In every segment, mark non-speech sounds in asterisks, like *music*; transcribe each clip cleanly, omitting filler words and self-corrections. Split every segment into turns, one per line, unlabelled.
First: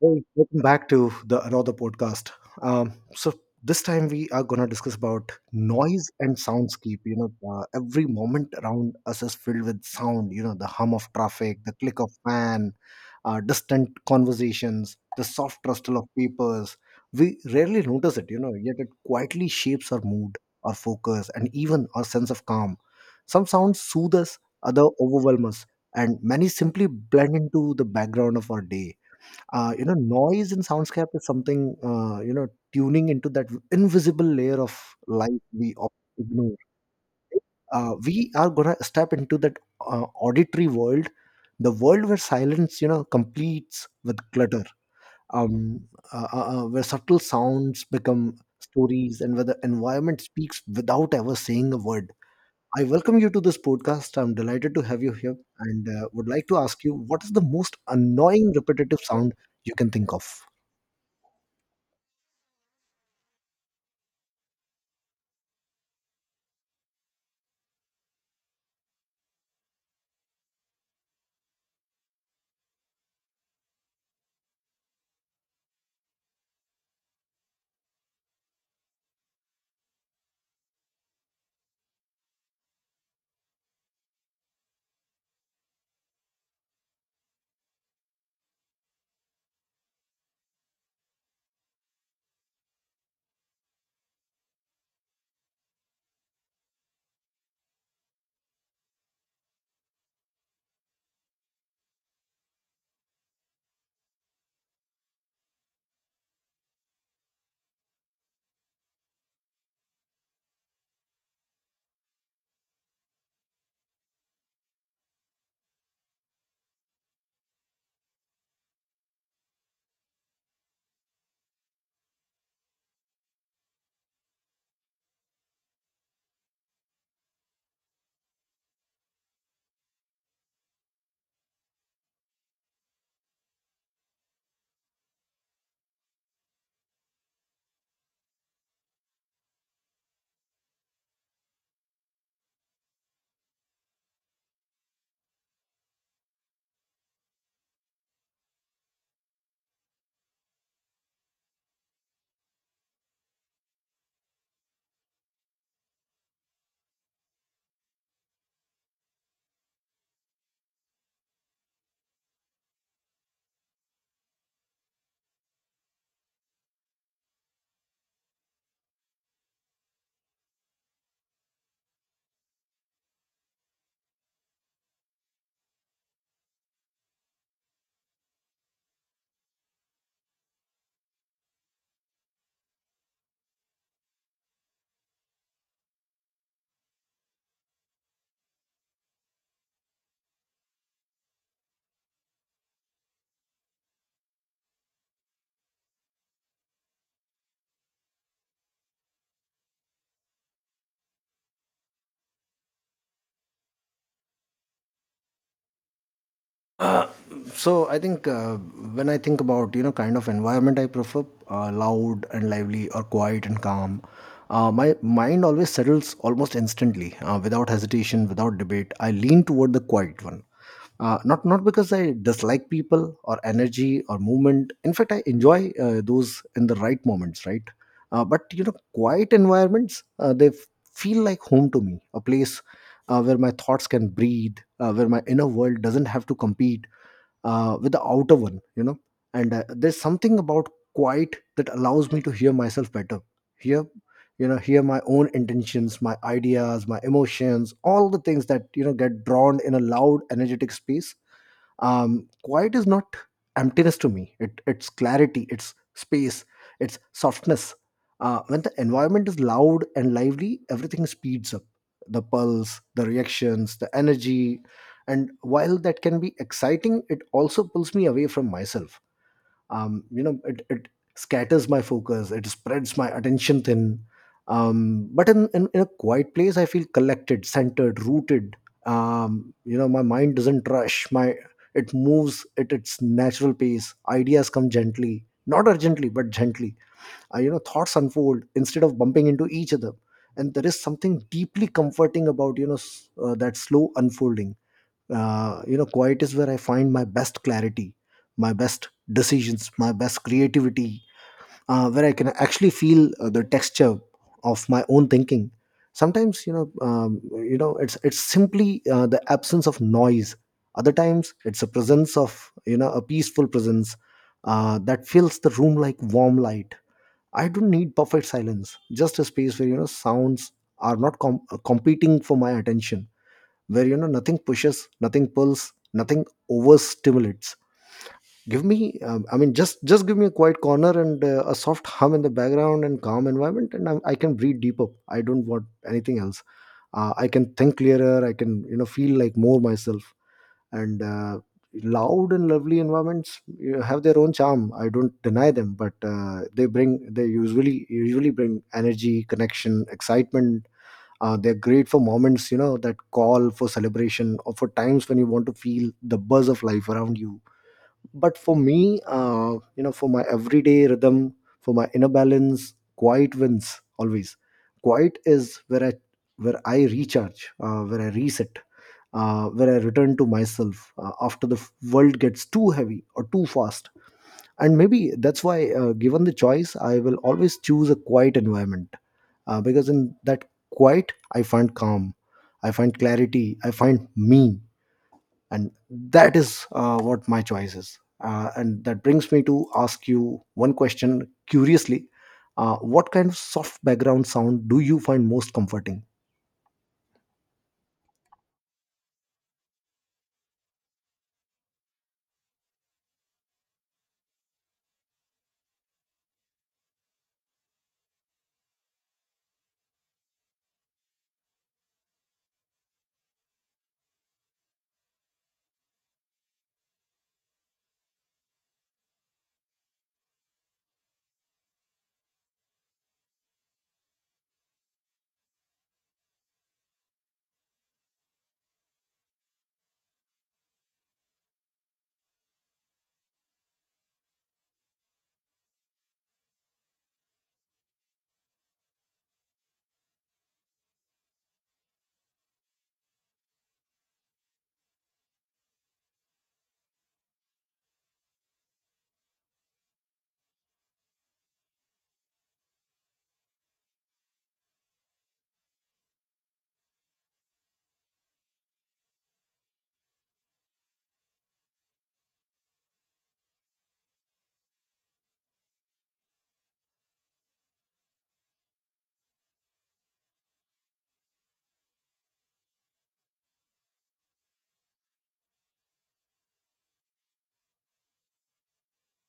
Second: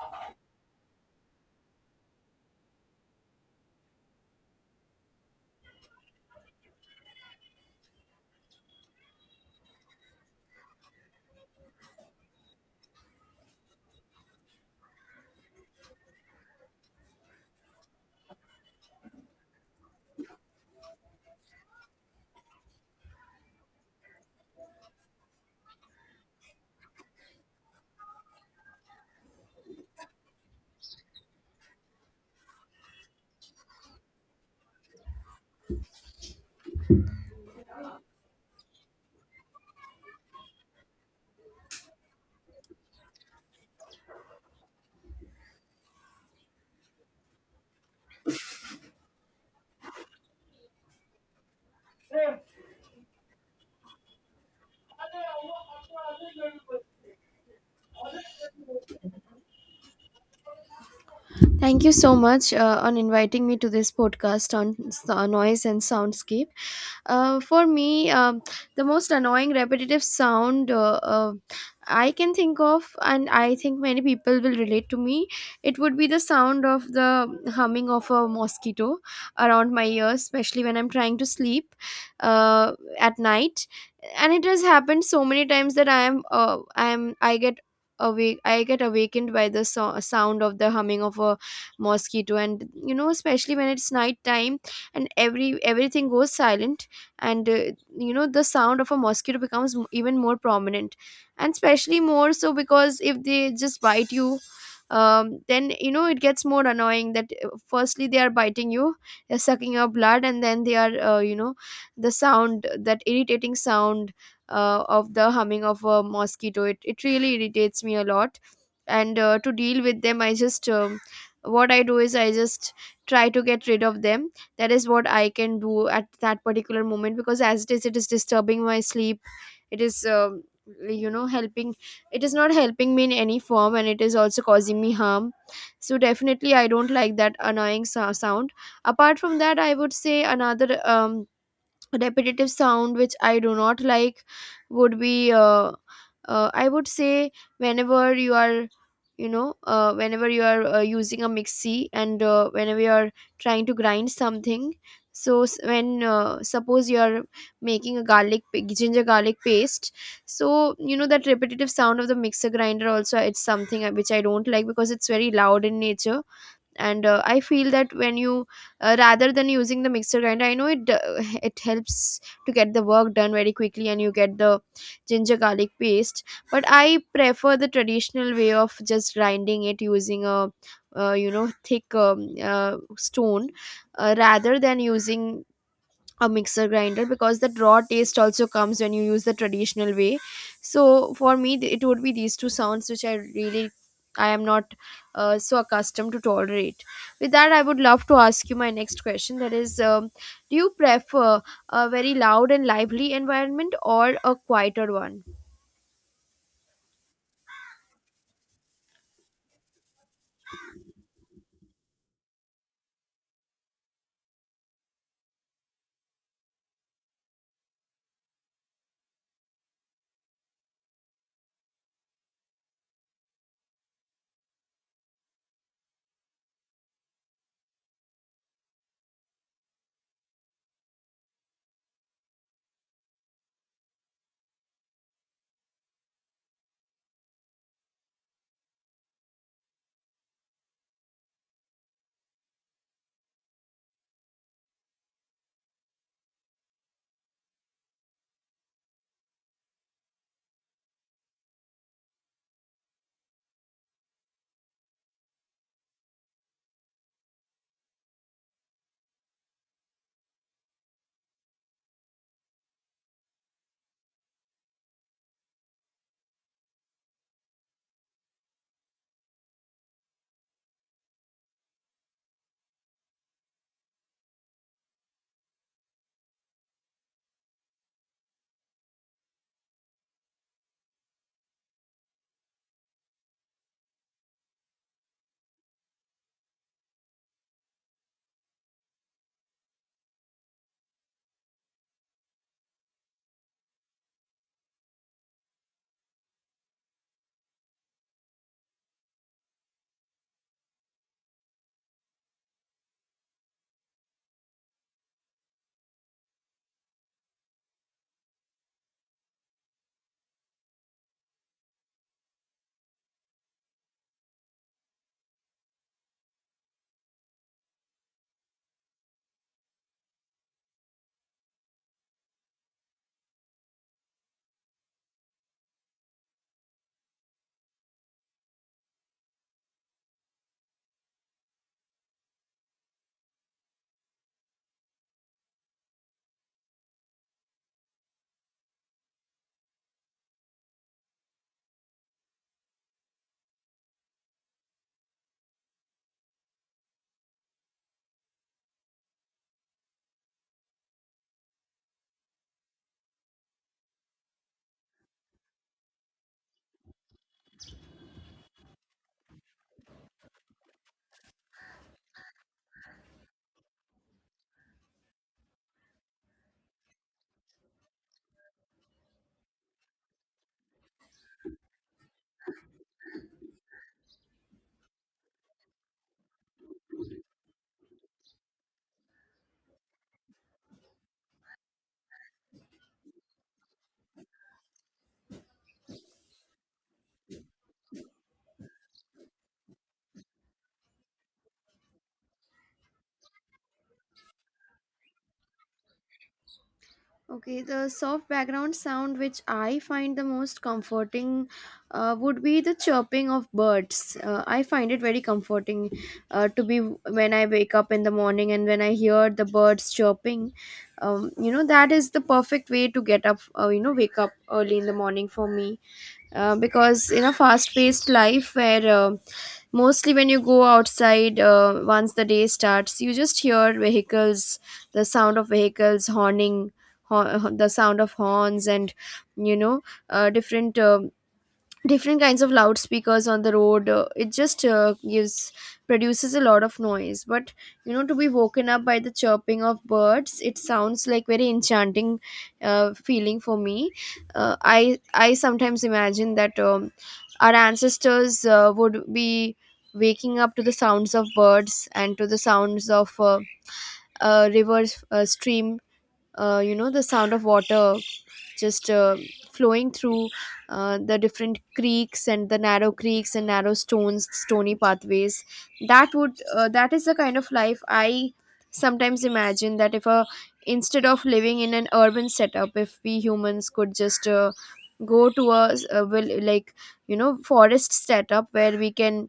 Hey, welcome back to the another podcast. So this time we are gonna discuss about noise and soundscape. You know, every moment around us is filled with sound. You know, the hum of traffic, the click of fan, distant conversations, the soft rustle of papers. We rarely notice it. You know, yet it quietly shapes our mood, our focus, and even our sense of calm. Some sounds soothe us, other overwhelm us, and many simply blend into the background of our day. You know, noise in soundscape is something. You know, tuning into that invisible layer of light we ignore, right? We are gonna step into that auditory world, the world where silence, you know, completes with clutter. um, where subtle sounds become stories and where the environment speaks without ever saying a word. I welcome you to this podcast. I'm delighted to have you here, and would like to ask you, what is the most annoying repetitive sound you can think of?
Thank you so much on inviting me to this podcast on noise and soundscape. For me, the most annoying repetitive sound I can think of, and I think many people will relate to me, it would be the sound of the humming of a mosquito around my ears, especially when I'm trying to sleep uh, at night. And it has happened so many times that I get awakened by the sound of the humming of a mosquito, and you know especially when it's night time and everything goes silent, and you know the sound of a mosquito becomes even more prominent, and especially more so because if they just bite you, then you know it gets more annoying that firstly they are biting you, they're sucking your blood, and then they are, you know, the sound, that irritating sound of the humming of a mosquito, it really irritates me a lot. And to deal with them, I just, what I do is I just try to get rid of them. That is what I can do at that particular moment, because as it is, it is disturbing my sleep. It is, you know, helping it is not helping me in any form, and it is also causing me harm. So definitely I don't like that annoying sound. Apart from that, I would say another repetitive sound which I do not like would be, I would say, whenever you are, you know, whenever you are using a mixie, and whenever you are trying to grind something. So when, suppose you are making a ginger garlic paste, so you know that repetitive sound of the mixer grinder also, it's something which I don't like because it's very loud in nature. And I feel that when you, rather than using the mixer grinder, I know it *laughs* it helps to get the work done very quickly and you get the ginger garlic paste, but I prefer the traditional way of just grinding it using a, you know, thick, stone, rather than using a mixer grinder, because that raw taste also comes when you use the traditional way. So for me, it would be these two sounds which I really, I am not so accustomed to tolerate. With that, I would love to ask you my next question, that is, do you prefer a very loud and lively environment or a quieter one?
Uh, so I think when I think about, you know, kind of environment I prefer, loud and lively or quiet and calm, my mind always settles almost instantly, without hesitation, without debate. I lean toward the quiet one. Not because I dislike people or energy or movement. In fact, I enjoy those in the right moments, right? But you know, quiet environments, feel like home to me, a place where my thoughts can breathe, where my inner world doesn't have to compete with the outer one, you know. And there's something about quiet that allows me to hear myself better, hear, you know, hear my own intentions, my ideas, my emotions, all the things that, you know, get drawn in a loud energetic space. Quiet is not emptiness to me. It's clarity, it's space, it's softness. When the environment is loud and lively, everything speeds up, the pulse, the reactions, the energy. And while that can be exciting, it also pulls me away from myself. You know, it scatters my focus, it spreads my attention thin. But in a quiet place, I feel collected, centered, rooted. You know, my mind doesn't rush, my, it moves at its natural pace. Ideas come gently, not urgently, but gently. You know, thoughts unfold instead of bumping into each other. And there is something deeply comforting about, you know, that slow unfolding. You know, quiet is where I find my best clarity, my best decisions, my best creativity, where I can actually feel the texture of my own thinking. Sometimes, you know, you know, it's simply the absence of noise. Other times it's a presence of, you know, a peaceful presence that fills the room like warm light. I don't need perfect silence, just a space where, you know, sounds are not competing for my attention, where, you know, nothing pushes, nothing pulls, nothing overstimulates. Give me I mean, just give me a quiet corner and a soft hum in the background and calm environment, and I can breathe deeper. I don't want anything else. I can think clearer. I can, you know, feel like more myself. And loud and lovely environments, you know, have their own charm. I don't deny them, but they usually bring energy, connection, excitement. They're great for moments, you know, that call for celebration or for times when you want to feel the buzz of life around you. But for me, you know, for my everyday rhythm, for my inner balance, quiet wins always. Quiet is where I recharge, where I reset, where I return to myself after the world gets too heavy or too fast. And maybe that's why, given the choice, I will always choose a quiet environment because in that quiet I find calm, I find clarity, I find me. And that is what my choice is. And that brings me to ask you one question curiously. What kind of soft background sound do you find most comforting?
Okay, the soft background sound which I find the most comforting, would be the chirping of birds. I find it very comforting to be, when I wake up in the morning and when I hear the birds chirping. You know, that is the perfect way to get up, you know, wake up early in the morning for me, because in a fast-paced life where, mostly when you go outside, once the day starts, you just hear vehicles, the sound of vehicles horning, the sound of horns and, you know, different, different kinds of loudspeakers on the road, it just, gives produces a lot of noise. But you know, to be woken up by the chirping of birds, it sounds like very enchanting, feeling for me. I sometimes imagine that, our ancestors would be waking up to the sounds of birds and to the sounds of, river, stream, you know, the sound of water just flowing through the different creeks and the narrow creeks and narrow stones stony pathways. That would, that is the kind of life I sometimes imagine, that if a instead of living in an urban setup, if we humans could just, go to a, like you know forest setup, where we can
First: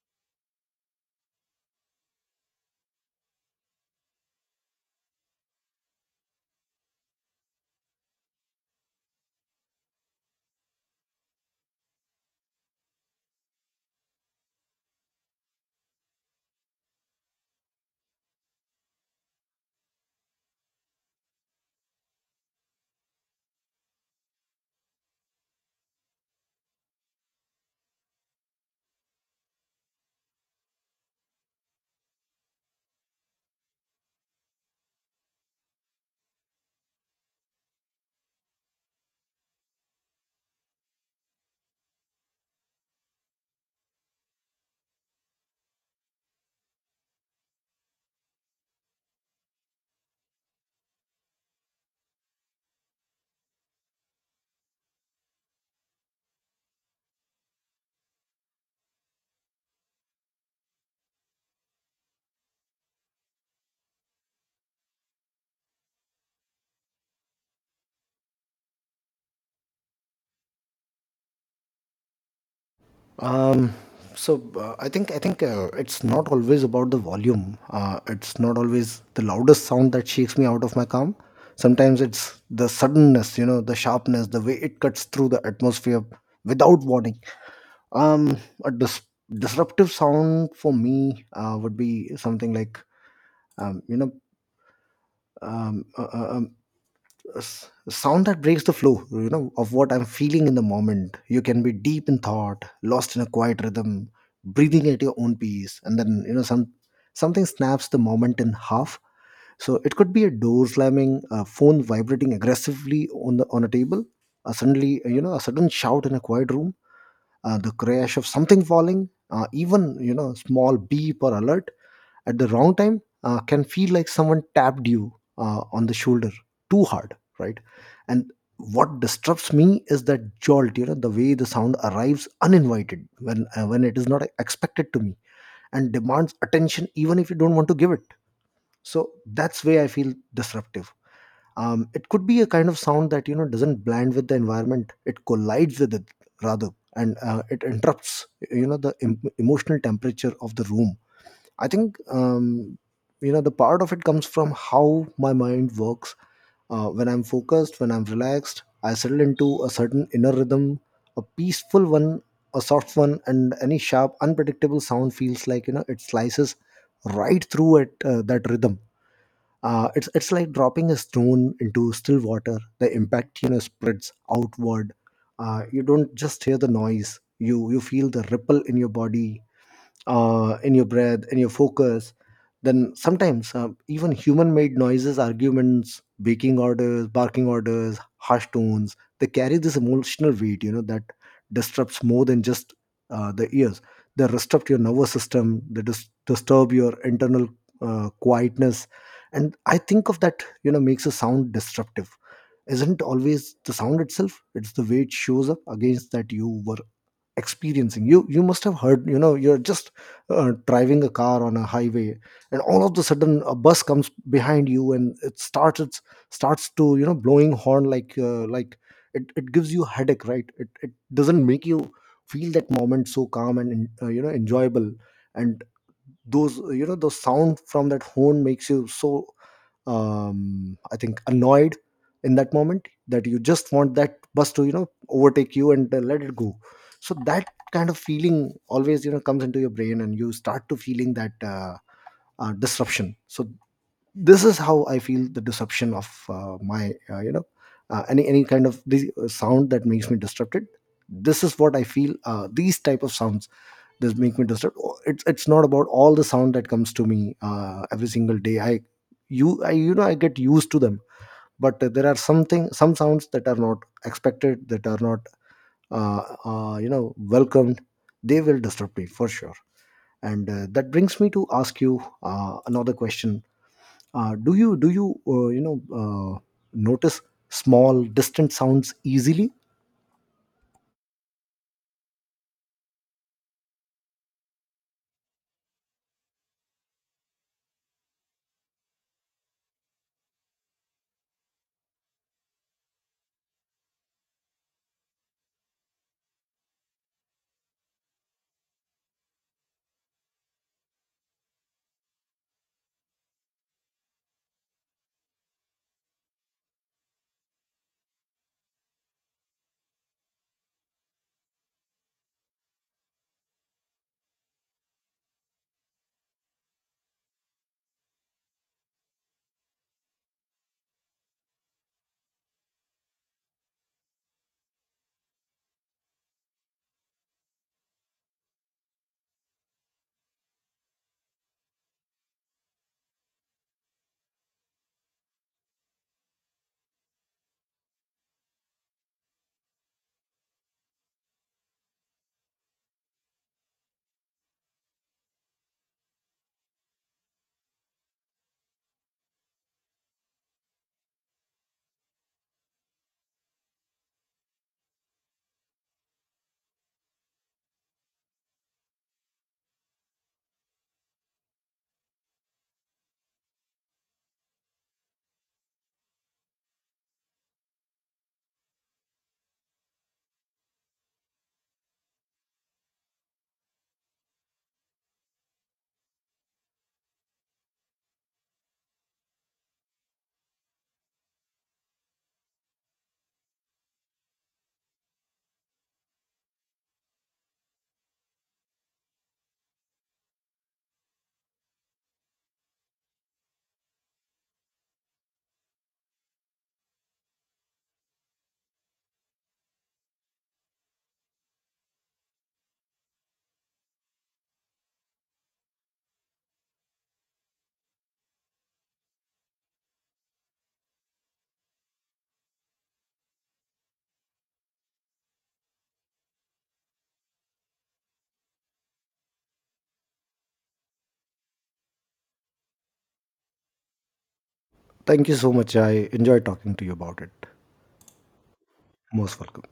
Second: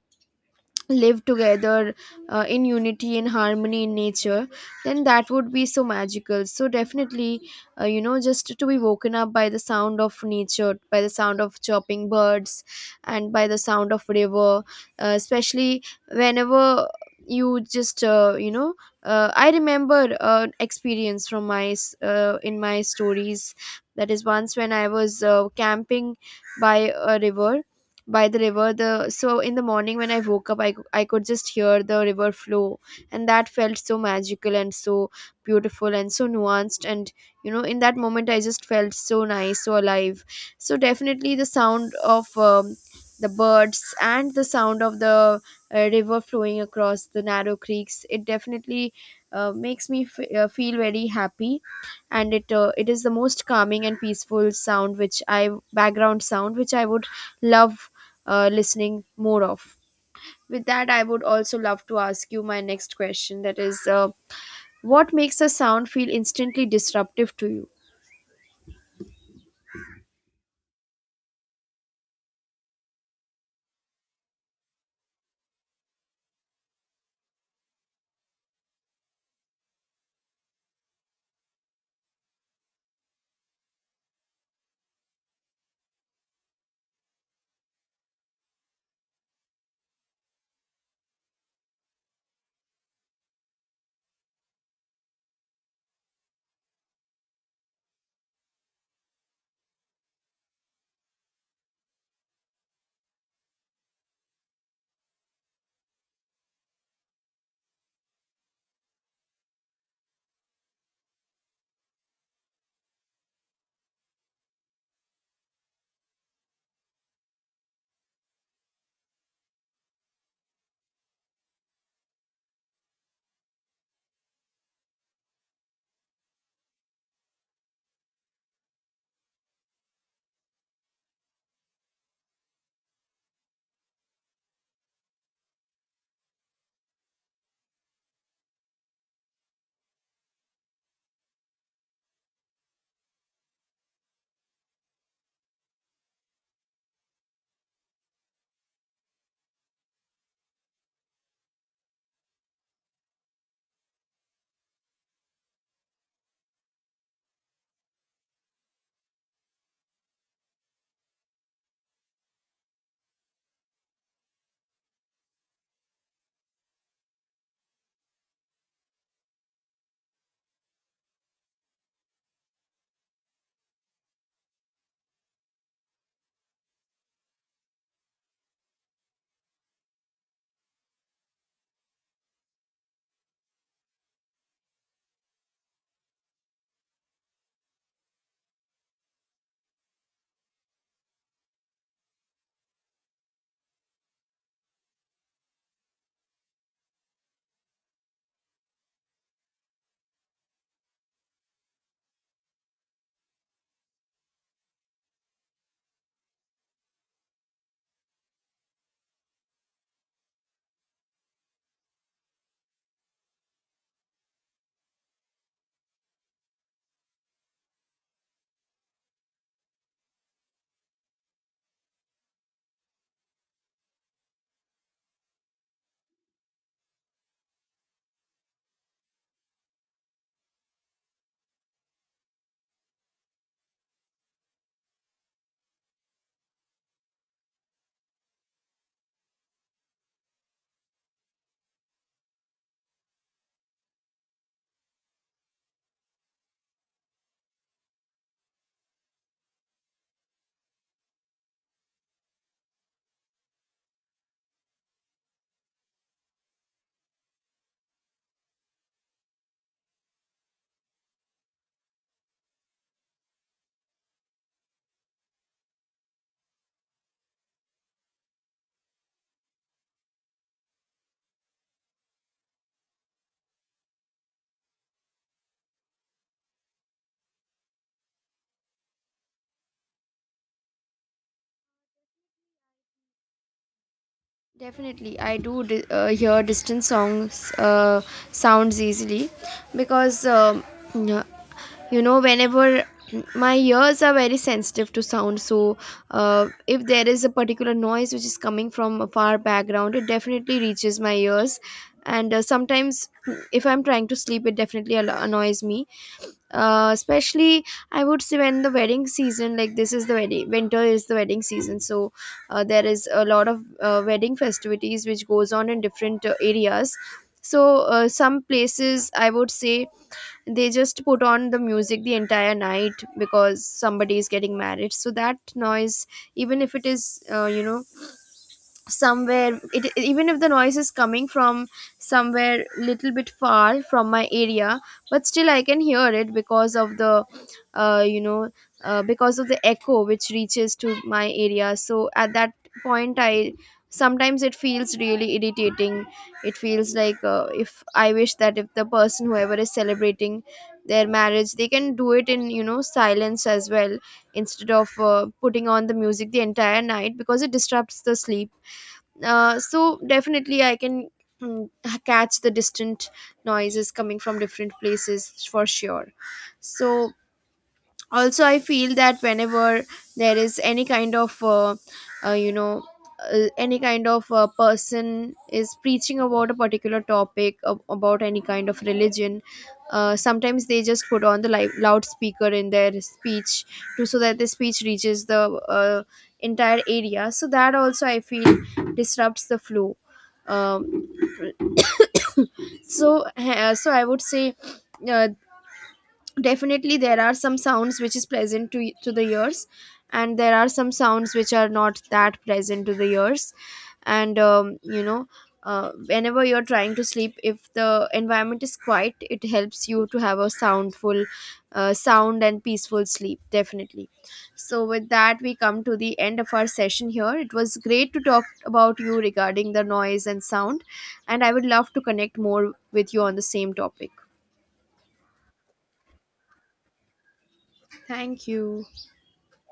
live together in unity and harmony in nature, then that would be so magical. So definitely, you know, just to be woken up by the sound of nature, by the sound of chirping birds and by the sound of river, especially whenever you just, you know, I remember experience from my in my stories, that is, once when I was camping by a river, by the river, the so in the morning when I woke up, I could just hear the river flow, and that felt so magical and so beautiful and so nuanced, and you know in that moment I just felt so nice, so alive. So definitely the sound of, the birds and the sound of the, river flowing across the narrow creeks, it definitely, makes me feel very happy. And it is the most calming and peaceful sound which I background sound which I would love, listening more of. With that, I would also love to ask you my next question, that is, what makes a sound feel instantly disruptive to you?
Um, so I think, it's not always about the volume. It's not always the loudest sound that shakes me out of my calm. Sometimes it's the suddenness, you know, the sharpness, the way it cuts through the atmosphere without warning. Um, a disruptive sound for me would be something like, you know, a sound that breaks the flow, you know, of what I'm feeling in the moment. You can be deep in thought, lost in a quiet rhythm, breathing at your own pace, and then, you know, some, something snaps the moment in half. So it could be a door slamming, a phone vibrating aggressively on the on a table, a suddenly, you know, a sudden shout in a quiet room, the crash of something falling, even, you know, small beep or alert at the wrong time can feel like someone tapped you on the shoulder too hard, right? And what disturbs me is that jolt, you know, the way the sound arrives uninvited when, when it is not expected to me, and demands attention even if you don't want to give it. So that's where I feel disruptive. It could be a kind of sound that, you know, doesn't blend with the environment, it collides with it rather. And it interrupts, you know, the emotional temperature of the room. I think, you know, the part of it comes from how my mind works. When I'm focused, when I'm relaxed, I settle into a certain inner rhythm, a peaceful one, a soft one, and any sharp, unpredictable sound feels like, you know, it slices right through at that rhythm. It's like dropping a stone into still water. The impact, you know, spreads outward. You don't just hear the noise. You feel the ripple in your body, in your breath, in your focus. Then sometimes, even human-made noises, arguments, baking orders, barking orders, harsh tones, they carry this emotional weight, you know, that disrupts more than just the ears. They disrupt your nervous system. They disturb your internal quietness, and I think of that, you know, makes a sound disruptive. Isn't always the sound itself; it's the way it shows up against that you were experiencing. You must have heard, you know, you're just driving a car on a highway, and all of the sudden a bus comes behind you, and it starts to, you know, blowing horn like, it gives you headache, right? It doesn't make you feel that moment so calm and, you know, enjoyable. And those, you know, the sound from that horn makes you so, I think, annoyed in that moment that you just want that bus to, you know, overtake you and, let it go. So that kind of feeling always, you know, comes into your brain and you start to feeling that, disruption. So this is how I feel the disruption of my, you know, any kind of this sound that makes me disrupted. This is what I feel. These type of sounds, this make me disturbed. Oh, it's not about all the sound that comes to me every single day. I you know, I get used to them. But there are something, some sounds that are not expected, that are not, uh, you know, welcomed, they will disturb me for sure. And that brings me to ask you another question. Do you you know, uh, notice small distant sounds easily?
Definitely, I do hear distant songs, sounds easily, because, yeah, you know, whenever, my ears are very sensitive to sound, so if there is a particular noise which is coming from a far background, it definitely reaches my ears. And sometimes if I'm trying to sleep, it definitely annoys me. Especially, I would say, when the wedding season, like this is the wedding, winter is the wedding season, so there is a lot of wedding festivities which goes on in different areas. So some places, I would say, they just put on the music the entire night because somebody is getting married, so that noise, even if it is, you know, somewhere, it, even if the noise is coming from somewhere little bit far from my area, but still I can hear it because of the, you know, because of the echo which reaches to my area. So at that point I, sometimes it feels really irritating, it feels like, if I wish that if the person whoever is celebrating their marriage, they can do it in you know silence as well, instead of putting on the music the entire night, because it disrupts the sleep. So definitely I can, mm, catch the distant noises coming from different places for sure. So also I feel that whenever there is any kind of, you know, any kind of person is preaching about a particular topic about any kind of religion, sometimes they just put on the loudspeaker in their speech, to so that the speech reaches the, uh, entire area, so that also I feel disrupts the flow. um, so so I would say, uh, definitely there are some sounds which is pleasant to the ears, and there are some sounds which are not that pleasant to the ears. And, you know, whenever you're trying to sleep, if the environment is quiet, it helps you to have a soundful, sound and peaceful sleep definitely. So with that we come to the end of our session here. It was great to talk about you regarding the noise and sound, and I would love to connect more with you on the same topic.
Thank you so much. I enjoy talking to you about it.
Thank you.
Most welcome.